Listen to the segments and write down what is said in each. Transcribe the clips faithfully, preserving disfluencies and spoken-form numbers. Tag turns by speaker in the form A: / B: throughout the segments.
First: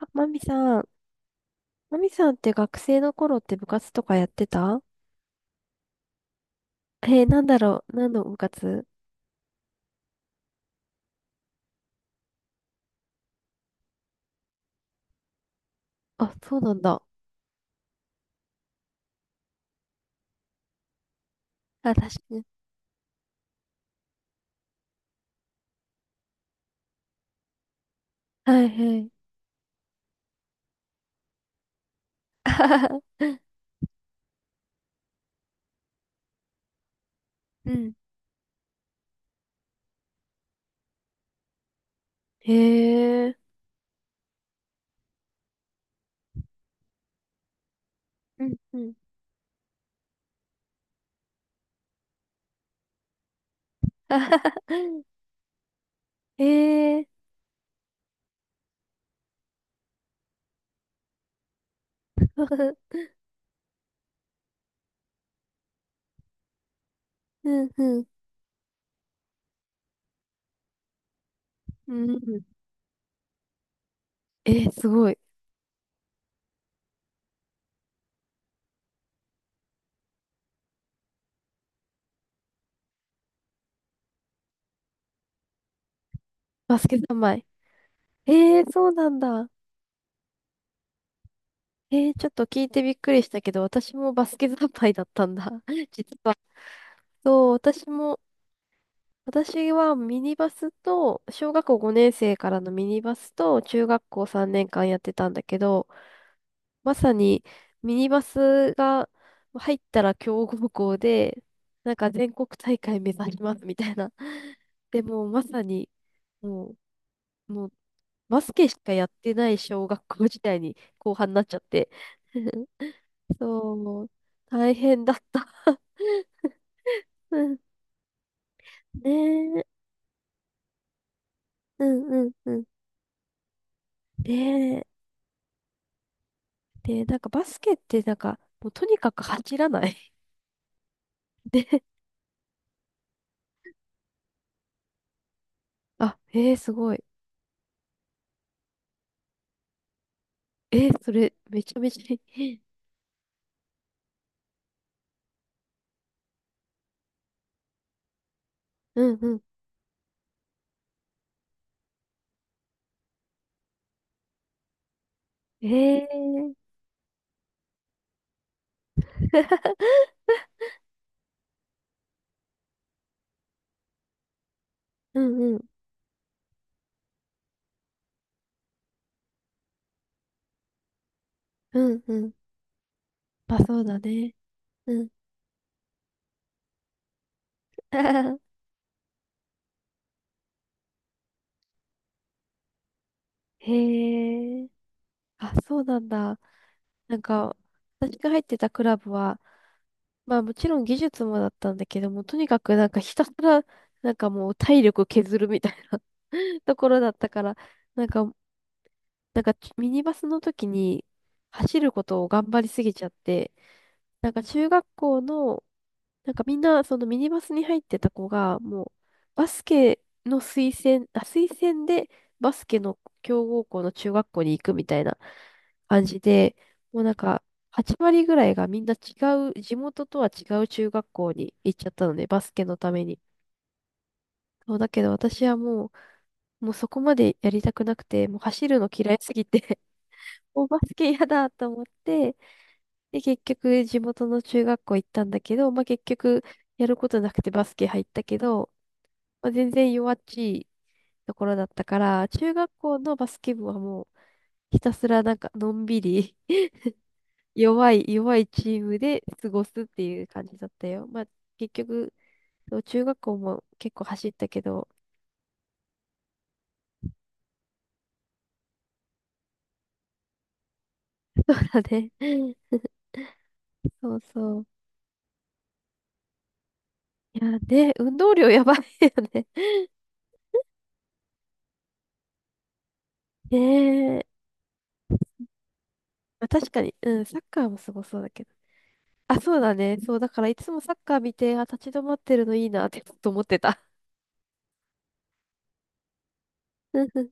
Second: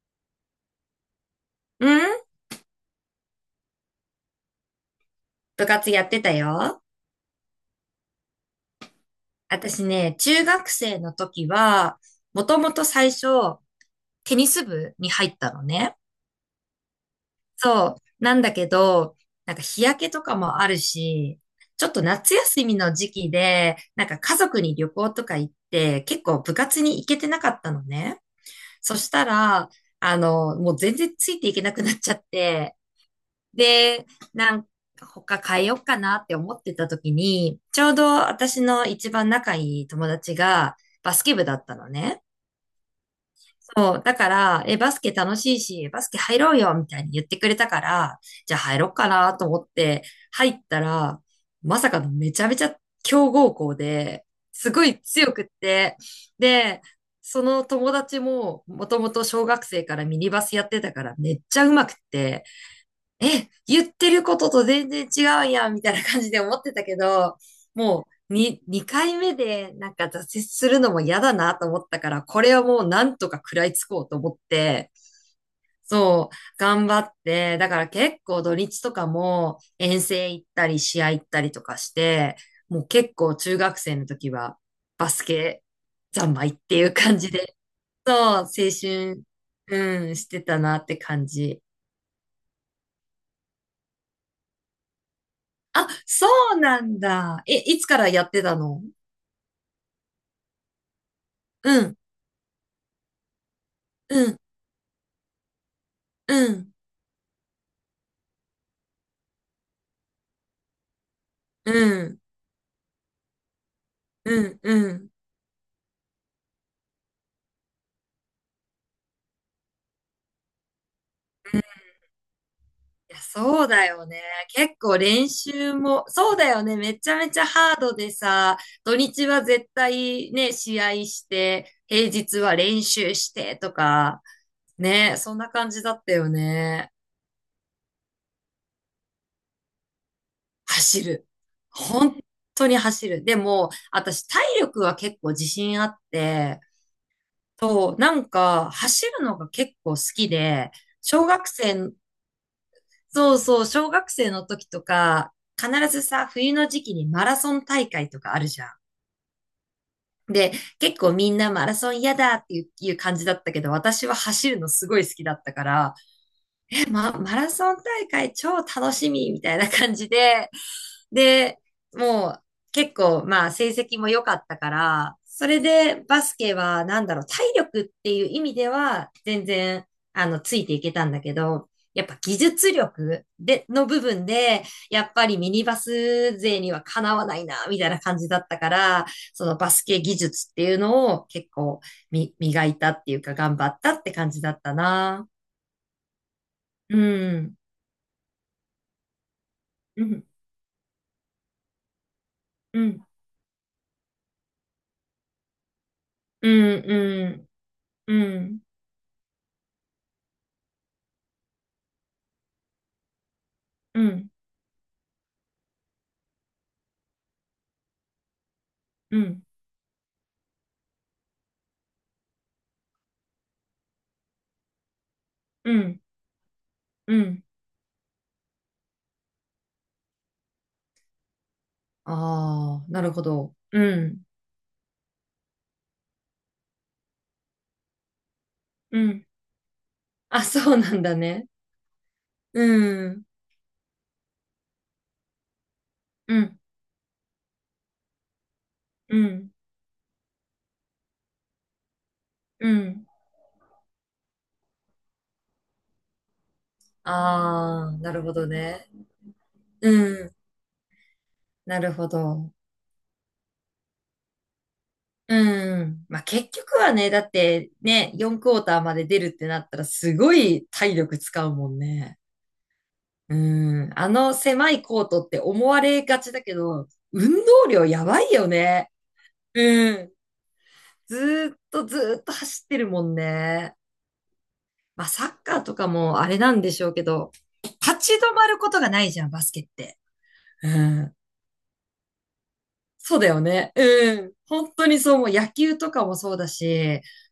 A: あマミさん、
B: う
A: マミ
B: ん、
A: さんって学生の頃って部活とかやってた？
B: 部活やってたよ。
A: えー、なんだろう、何の部活？
B: 私ね、中学生の時は、もともと最初、テニス部に入ったのね。
A: あ、そうなんだ。
B: そう。なんだけど、なんか日焼けとかもあるし、ちょっ
A: あ、確
B: と
A: か
B: 夏
A: に。
B: 休みの時期で、なんか家族に旅行とか行って、結構部活に行けてなかったのね。
A: はいは
B: そし
A: い。
B: たら、あの、もう全然ついていけなくなっちゃっ
A: あ
B: て、
A: はは。
B: で、なん他変えようかなって思ってた時に、
A: う
B: ちょ
A: ん。
B: うど私の一番仲いい友達がバスケ部だったのね。
A: へえ。
B: そう。だから、え、バスケ楽しいし、バスケ入ろうよみたいに言ってくれたから、
A: う
B: じ
A: ん
B: ゃあ
A: う
B: 入ろう
A: ん。
B: かなと思って入ったら、まさかのめちゃめちゃ強豪校
A: あ
B: で、
A: はは。
B: すごい強くって、
A: へ
B: で、
A: え。
B: その友達ももともと小学生からミニバスやってたからめっちゃ上手くって、え、言ってることと全然違うやん、みたいな感じで思ってたけど、
A: うんうん。
B: もう、に、にかいめでなんか挫折するのも嫌だなと思っ
A: う
B: た
A: ん
B: から、
A: う
B: こ
A: ん。
B: れはもうなんとか食らいつこうと思っ
A: えー、す
B: て、
A: ごい。
B: そう、頑張って、だから結構土日とかも遠征行ったり試合行ったりとかして、もう結構中学生の時はバスケ三昧って
A: バ
B: い
A: ス
B: う
A: ケ
B: 感
A: 三
B: じ
A: 昧。
B: で、そう、
A: え
B: 青
A: ー、そうなん
B: 春、
A: だ。
B: うん、してたなって感じ。
A: えー、ちょっと聞いてびっくりしたけど、私もバスケ三昧だったんだ。
B: あ、
A: 実
B: そ
A: は。
B: うなんだ。
A: そう、
B: え、いつ
A: 私
B: から
A: も、
B: やってたの？
A: 私はミニバスと、小学校
B: うん、
A: ごねん生からのミニバスと、中学校
B: うん、
A: さんねんかんやってたんだけど、
B: うん、
A: まさにミニバスが入ったら強豪校で、
B: う
A: なんか
B: ん、
A: 全国大会目指しますみたいな。
B: うん、う
A: で
B: ん。
A: もうまさに、もう、もうバスケしかやってない小学校時代に後半になっちゃって。
B: いや、そう
A: そう、
B: だ
A: も
B: よ
A: う
B: ね。
A: 大
B: 結構
A: 変だっ
B: 練
A: た。
B: 習も、そうだよね。めちゃ め
A: う
B: ちゃ
A: ん。
B: ハードでさ、土
A: ね
B: 日は
A: え、
B: 絶対ね、試合して、
A: うん
B: 平
A: うん
B: 日
A: う
B: は
A: ん。
B: 練習してとか、
A: ねえ。
B: ね、そんな感じだったよね。
A: で、なんかバスケってなんか、もうとにかく走らない。
B: 走る。
A: で、
B: 本当に走る。でも、私体力は結構自信あっ
A: あ、えー、
B: て、
A: すごい。
B: そう、なんか、走るのが結構好きで、
A: えー、そ
B: 小
A: れ、
B: 学
A: めちゃめ
B: 生、
A: ちゃいい。
B: そうそう、小学生の時とか、必ずさ、冬の時期にマラソン大会とかあるじゃん。
A: うんうん。
B: で、結構みんなマラソン嫌だっていういう感じだったけど、私は走るのすごい好きだったか
A: え
B: ら、
A: えー。
B: え、ま、マラソン大会超楽しみみたいな感じ で、で、もう結構まあ成績も良かったから、
A: う
B: そ
A: んう
B: れ
A: ん。
B: でバスケはなんだろう、体力っていう意味では全然あのついていけたんだけど、
A: うん
B: やっぱ
A: うん。
B: 技術力
A: まあ
B: で、
A: そう
B: の
A: だ
B: 部分
A: ね。
B: で、や
A: うん。
B: っぱりミニバス勢にはかなわないな、みたいな感じだっ たから、そのバスケ技術っていうのを結構み磨いたっていうか頑張ったって感じだっ
A: へえ。
B: たな。
A: あ、そうなんだ。
B: う
A: なん
B: ん。
A: か、私が入ってたクラブは、
B: うん。
A: まあもちろん技術もだったんだけども、とにかく
B: う
A: なんか
B: ん。
A: ひたすら、なんかもう体力削るみたいな
B: う
A: と
B: ん。
A: ころだったから、なん
B: うん。
A: か
B: うん。
A: なんかミニバスの時に走ることを頑張りすぎちゃって、
B: う
A: な
B: ん。
A: んか中学校の、なんかみんなそのミニバスに入ってた子が、もう
B: うん。
A: バスケの推薦、あ、推薦でバスケの強豪校の中学校に行くみたいな
B: うん。
A: 感じで、もうなん
B: うん。
A: かはち割ぐらいがみんな違う、地元とは違う中学校に行っちゃったので、バスケの
B: ああ、
A: た
B: な
A: め
B: る
A: に。
B: ほど。うん。
A: そうだけど私はもう、もうそこまでやりたくなくて、もう走るの
B: う
A: 嫌い
B: ん。
A: すぎて
B: あ、
A: お
B: そう
A: バ
B: な
A: ス
B: ん
A: ケ
B: だ
A: 嫌
B: ね。
A: だと思って、
B: う
A: で、
B: ん。
A: 結局地元の中学校行ったんだけど、まあ、結
B: う
A: 局
B: ん。
A: やることなくてバスケ入ったけど、
B: う
A: ま
B: ん。
A: あ、全然弱っちいところだったから、中
B: う
A: 学校
B: ん。
A: のバスケ部はもうひたすらなんかのんびり 弱
B: ああ、
A: い
B: なるほ
A: 弱い
B: ど
A: チー
B: ね。
A: ムで過ごすってい
B: う
A: う
B: ん。
A: 感じだったよ。まあ、結
B: なるほ
A: 局、
B: ど。
A: そう中学校も結構走ったけど、
B: うん。まあ、結局はね、だってね、よんクォーターまで出るってなったらすごい体力使うもん ね。
A: ね、
B: うん。あ
A: そう
B: の
A: そう。
B: 狭いコートって思われがちだけど、運
A: いや、
B: 動量
A: ね、
B: や
A: 運
B: ばい
A: 動
B: よ
A: 量やばい
B: ね。
A: よね。
B: うん。ずーっとずーっと走ってるもん ね。
A: ねえ。
B: まあ、サッカーとかもあれ
A: まあ、
B: なん
A: 確
B: で
A: か
B: しょ
A: に、
B: うけ
A: うん、
B: ど、
A: サッカーもす
B: 立
A: ご
B: ち
A: そうだ
B: 止
A: け
B: ま
A: ど。
B: ることがないじゃん、
A: あ、
B: バス
A: そう
B: ケっ
A: だね。
B: て。
A: そう、だからい
B: う
A: つもサッ
B: ん。
A: カー見て、あ、立ち止まってるのいいなってちょっ
B: そうだ
A: と思
B: よ
A: って
B: ね。
A: た。
B: うん。本当にそう、もう野球とかもそうだ
A: う
B: し、
A: んうん、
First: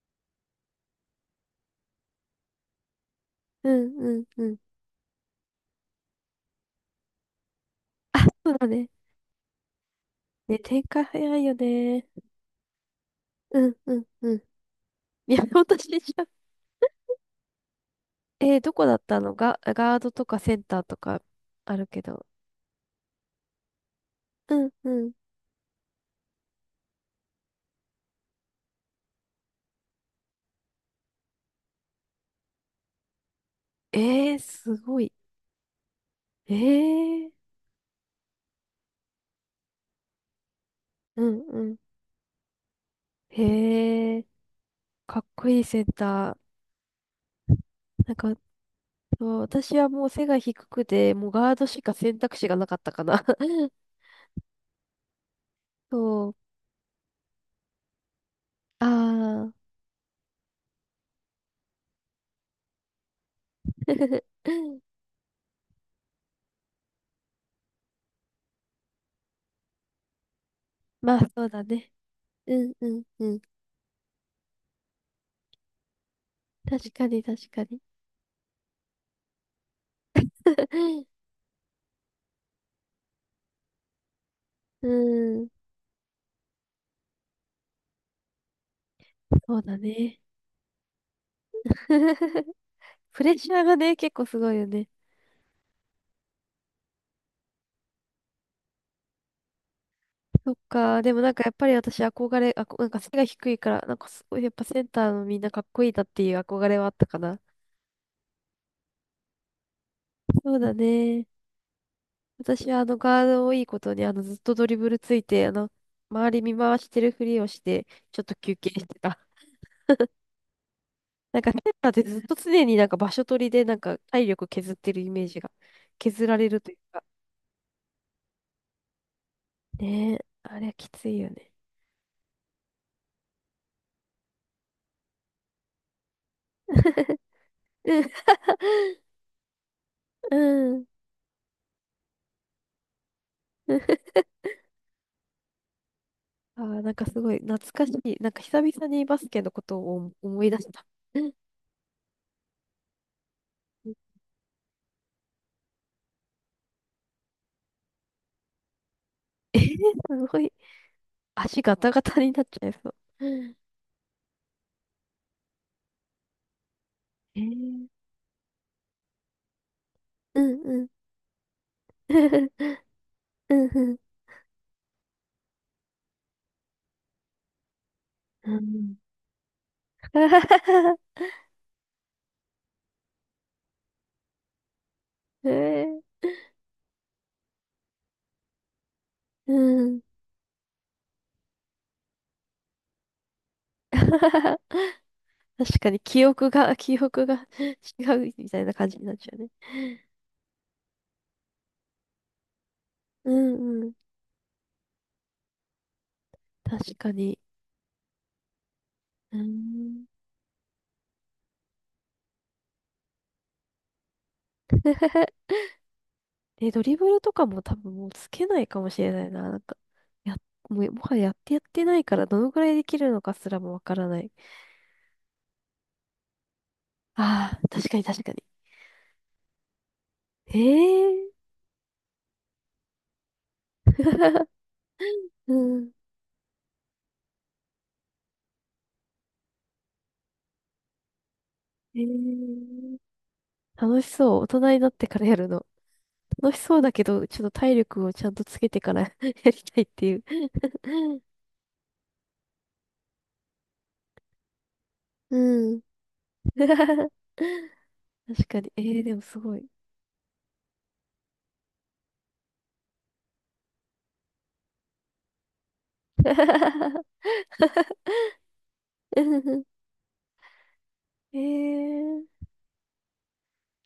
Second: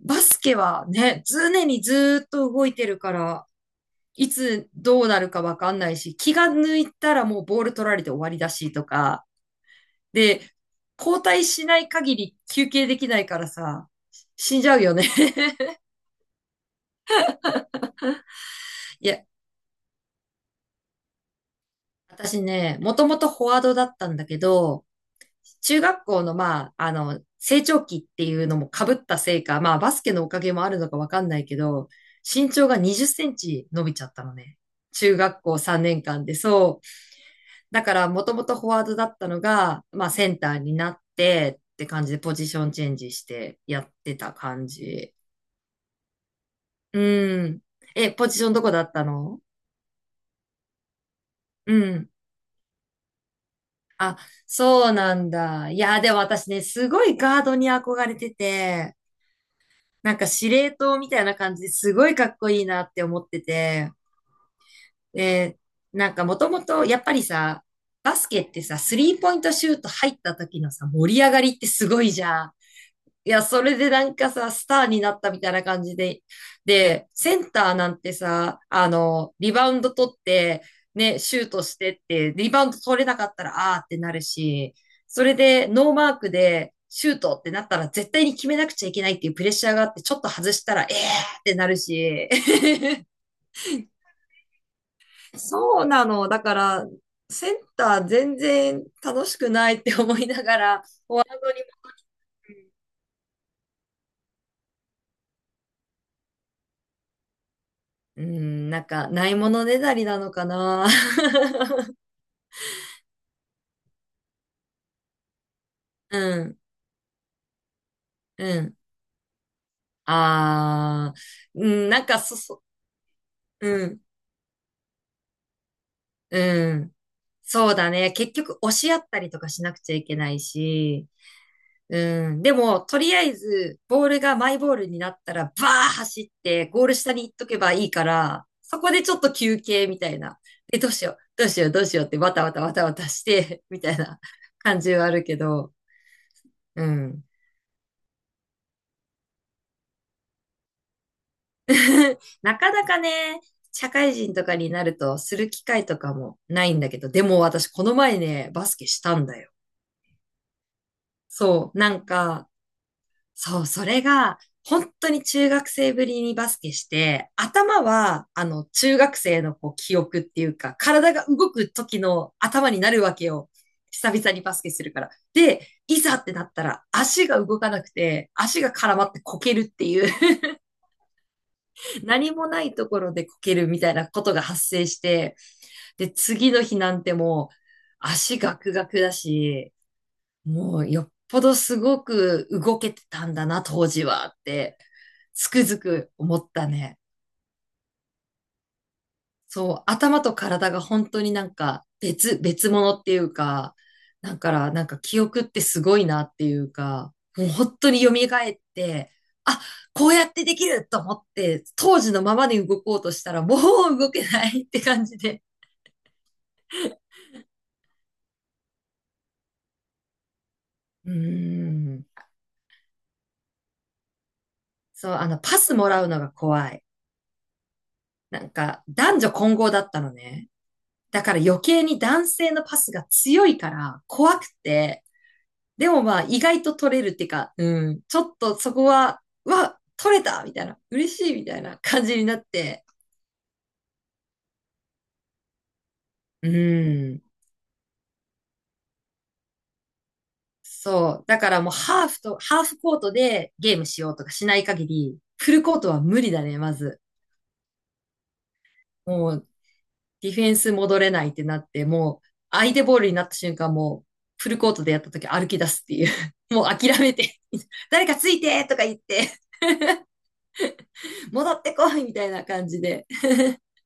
B: バスケはね、常にずーっと動いてるから、
A: うん、うん、
B: い
A: うん。
B: つどうなるかわかんないし、気が抜いたらもうボール取られて終わりだ
A: そうだ
B: しと
A: ね。
B: か、で、
A: ね、展開
B: 交
A: 早い
B: 代
A: よ
B: しない
A: ね。
B: 限り休憩できないから
A: うん、
B: さ、
A: うん、うん。
B: 死んじゃうよね。
A: いや、私じゃん、えーどこだっ
B: い
A: た
B: や、
A: のが、ガガードとかセンターとかあるけど。
B: 私ね、もともとフォワードだったんだけ
A: うん、
B: ど、
A: うん。
B: 中学校の、まあ、あの、成長期っていうのも被ったせいか、まあ、バスケのおかげもあるのかわかんないけど、身長がにじゅっセンチ伸びちゃった
A: え
B: の
A: ー、
B: ね。
A: すごい。
B: 中学校さんねんかんで、
A: え
B: そう。
A: ー、
B: だから、もともとフォワードだったのが、まあ、センターになっ
A: うん、
B: て
A: う
B: っ
A: ん。
B: て感じで、ポジションチェンジしてやって
A: へえ、
B: た感じ。
A: かっこいいセンタ
B: うん。
A: ー。
B: え、
A: なん
B: ポジ
A: か、
B: ションどこだった
A: そう
B: の？
A: 私はもう背が低くて、もうガード
B: う
A: しか
B: ん。
A: 選択肢がなかったかな。
B: あ、そうなんだ。いや、でも
A: そう。
B: 私ね、すごいガードに憧れて
A: あ
B: て、
A: あ。
B: なんか司令塔みたいな感じですごいかっこいいなって思ってて、で、なんかもともとやっぱりさ、バスケってさ、スリーポイントシュート入った時のさ、
A: ま
B: 盛り
A: あ、
B: 上が
A: そう
B: りっ
A: だ
B: てす
A: ね。
B: ごいじゃん。
A: うんうんう
B: い
A: ん。
B: や、それでなんかさ、スターになったみたいな感じで。
A: 確か
B: で、
A: に
B: セン
A: 確か
B: ター
A: に。
B: なんてさ、あの、リバウンド取って、ね、シュートしてって、リバウンド取れなかったら、あーってなるし、
A: う
B: それ
A: ん、
B: でノーマークでシュートってなったら絶対に決めなくちゃいけないっていうプレッ
A: そう
B: シャー
A: だ
B: があって、ちょ
A: ね。
B: っと外したら、えーってなるし。
A: プレッシャーがね、結構すごいよね。
B: そうなの。だから、センター全然楽しくないって思いな
A: そっ
B: がら、
A: か、でも
B: 本
A: なんかや
B: 当
A: っ
B: に
A: ぱり私憧れ、あこ、なんか背が低いから、なんかすごいやっぱセンターのみんなかっこいいなっていう憧れはあったかな。
B: うん、なんか、ないものねだりなのか
A: そうだ
B: な。
A: ね。私はあのガードをいいことにあのずっとドリブルついて、あの、
B: う
A: 周り見
B: ん、
A: 回してるふりをして、ちょっと休
B: う
A: 憩
B: ん。
A: してた。
B: あー、
A: なんか、ケ
B: う
A: ン
B: ん、
A: タっ
B: な
A: て
B: ん
A: ず
B: か
A: っと
B: そ、そ、
A: 常になんか場所取りでなん
B: う
A: か
B: ん、
A: 体力削ってるイメージが、削られるとい
B: う
A: う
B: ん。
A: か。
B: そうだね。結局、押し合ったりとかしなくちゃい
A: ね
B: け
A: え、
B: ない
A: あれはきつ
B: し、
A: いよね。
B: うん。でも、とりあえず、ボールがマイボールになったら、バー走って、ゴール下に行っ とけばいいから、そこでちょっと休憩みたい
A: う
B: な。で、
A: ん。
B: どうしよう、どうしよう、どうしようって、わたわたわたわたして、みたい な感じはあるけど、
A: あー、
B: う
A: なんかす
B: ん。
A: ごい懐かしい。なんか久々にバスケのことを思い出した。うん。
B: なかなかね、社会人とかになるとする機会とかもないんだけど、でも私この前ね、バスケしたんだよ。
A: すごい。足
B: そ
A: ガ
B: う、
A: タ
B: な
A: ガ
B: ん
A: タになっ
B: か、
A: ちゃいそう。うん。
B: そう、それが、本当に中学生ぶりにバスケして、
A: え
B: 頭
A: ー、
B: は、あの、中学生のこう記憶っ
A: う
B: ていう
A: ん
B: か、
A: うん。
B: 体が動く時の頭になるわけ よ。
A: うんうん。
B: 久々にバスケするから。で、いざってなったら、足が動かなくて、
A: う
B: 足が
A: ん。
B: 絡まってこけるっていう 何もないところでこけるみたいなことが発生して、
A: え
B: で、次の日なんてもう足ガクガクだ
A: ー、
B: し、
A: うん。
B: もうよっぽどすごく動けてたんだな、当時はっ て、つくづ
A: 確かに
B: く
A: 記
B: 思っ
A: 憶
B: た
A: が、
B: ね。
A: 記憶が 違うみたいな感じになっちゃうね。
B: そう、頭と体が本当になんか別、別物ってい
A: う
B: うか、
A: んうん。
B: だからなんか記憶ってすごいなっていう
A: 確か
B: か、
A: に。
B: もう本当に蘇って、
A: う
B: あ、
A: ん。
B: こうやってできると思って、当時のままで動こうとしたらもう動けないって感じで。
A: え、ドリブルとかも多分もうつけないかもしれないな。なんか、や、もう、も
B: うー
A: はややってやってないか
B: ん。
A: ら、どのくらいできるのかすらもわからない。
B: そう、あの、パスもらうのが怖い。
A: ああ、確かに確か
B: な
A: に。
B: んか、男女混合だったのね。
A: へ
B: だ
A: え。
B: から余計に男性のパスが強いから怖く て、
A: う
B: で
A: ん。
B: もまあ、意外と取れるっていうか、うん、ちょっとそこは、うわ、取れたみたいな、嬉しいみたいな
A: へ
B: 感じになっ
A: え。
B: て、
A: 楽しそう。大人になってからやるの？
B: う
A: 楽しそうだけ
B: ん。
A: ど、ちょっと体力をちゃんとつけてから やりたいっていう。
B: そ う。だからもうハーフと、ハーフコートでゲームしようとかしない限り、フル
A: う
B: コ
A: ん。
B: ートは無理だね、まず。
A: 確かに。えー、でも
B: も
A: す
B: う、
A: ごい。
B: ディフェンス戻れないってなって、もう、相手ボールになった瞬間、もう、フルコートでやった時歩き出すっていう。もう諦め て 誰かついてとか言っ
A: え
B: て
A: ー、
B: 戻ってこいみたいな感じで。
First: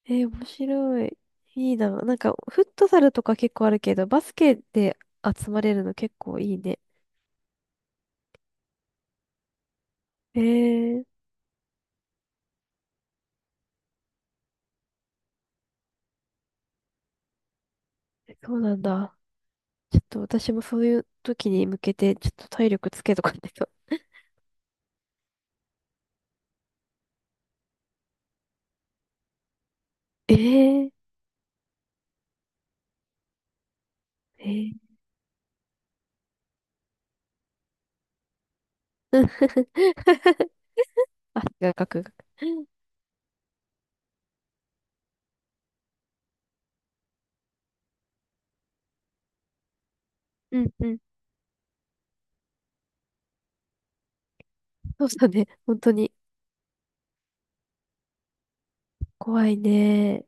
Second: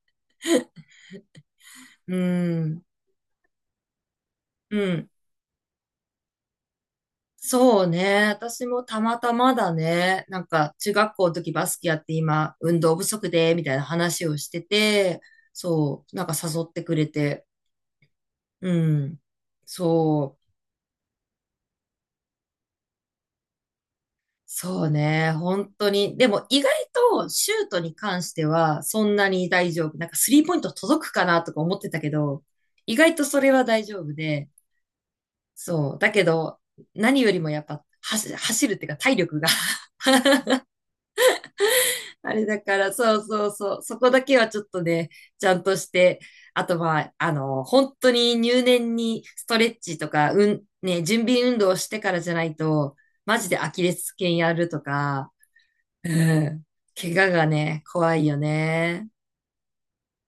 A: えー、面白い。いいな。な
B: う
A: んか、フッ
B: ん。
A: トサルとか結構あるけど、バスケ
B: う
A: で
B: ん。
A: 集まれるの結構いいね。
B: そうね。私もたまたまだね。
A: え
B: なんか、中
A: ー、
B: 学校の時バスケやって今、運動不足で、みたいな話をしてて、そう、なんか誘ってくれて。
A: そうなん
B: う
A: だ。
B: ん。
A: ちょっと
B: そう、
A: 私もそういう時に向けて、ちょっと体力つけとかないと。
B: そうね。本当に。でも、意外とシュートに関しては、そんなに大丈夫。なんか、ス
A: え
B: リーポイント
A: ー、
B: 届くかなとか思ってたけど、意外とそれは大丈夫で、
A: え
B: そう。だけど、何よりもやっぱ、走走るっていうか、体力が
A: ー、あ、がかく。
B: あれだから、そうそうそう。そこだけはちょっとね、ちゃんとして、あとまあ、あの、本当に入念にストレッチとか、う
A: う
B: ん、
A: んうん。
B: ね、準備運動をしてからじゃないと、マジでアキレス腱やると
A: そうだ
B: か、
A: ね。本当
B: う
A: に。
B: ん、怪我がね、怖いよね。
A: 怖いね。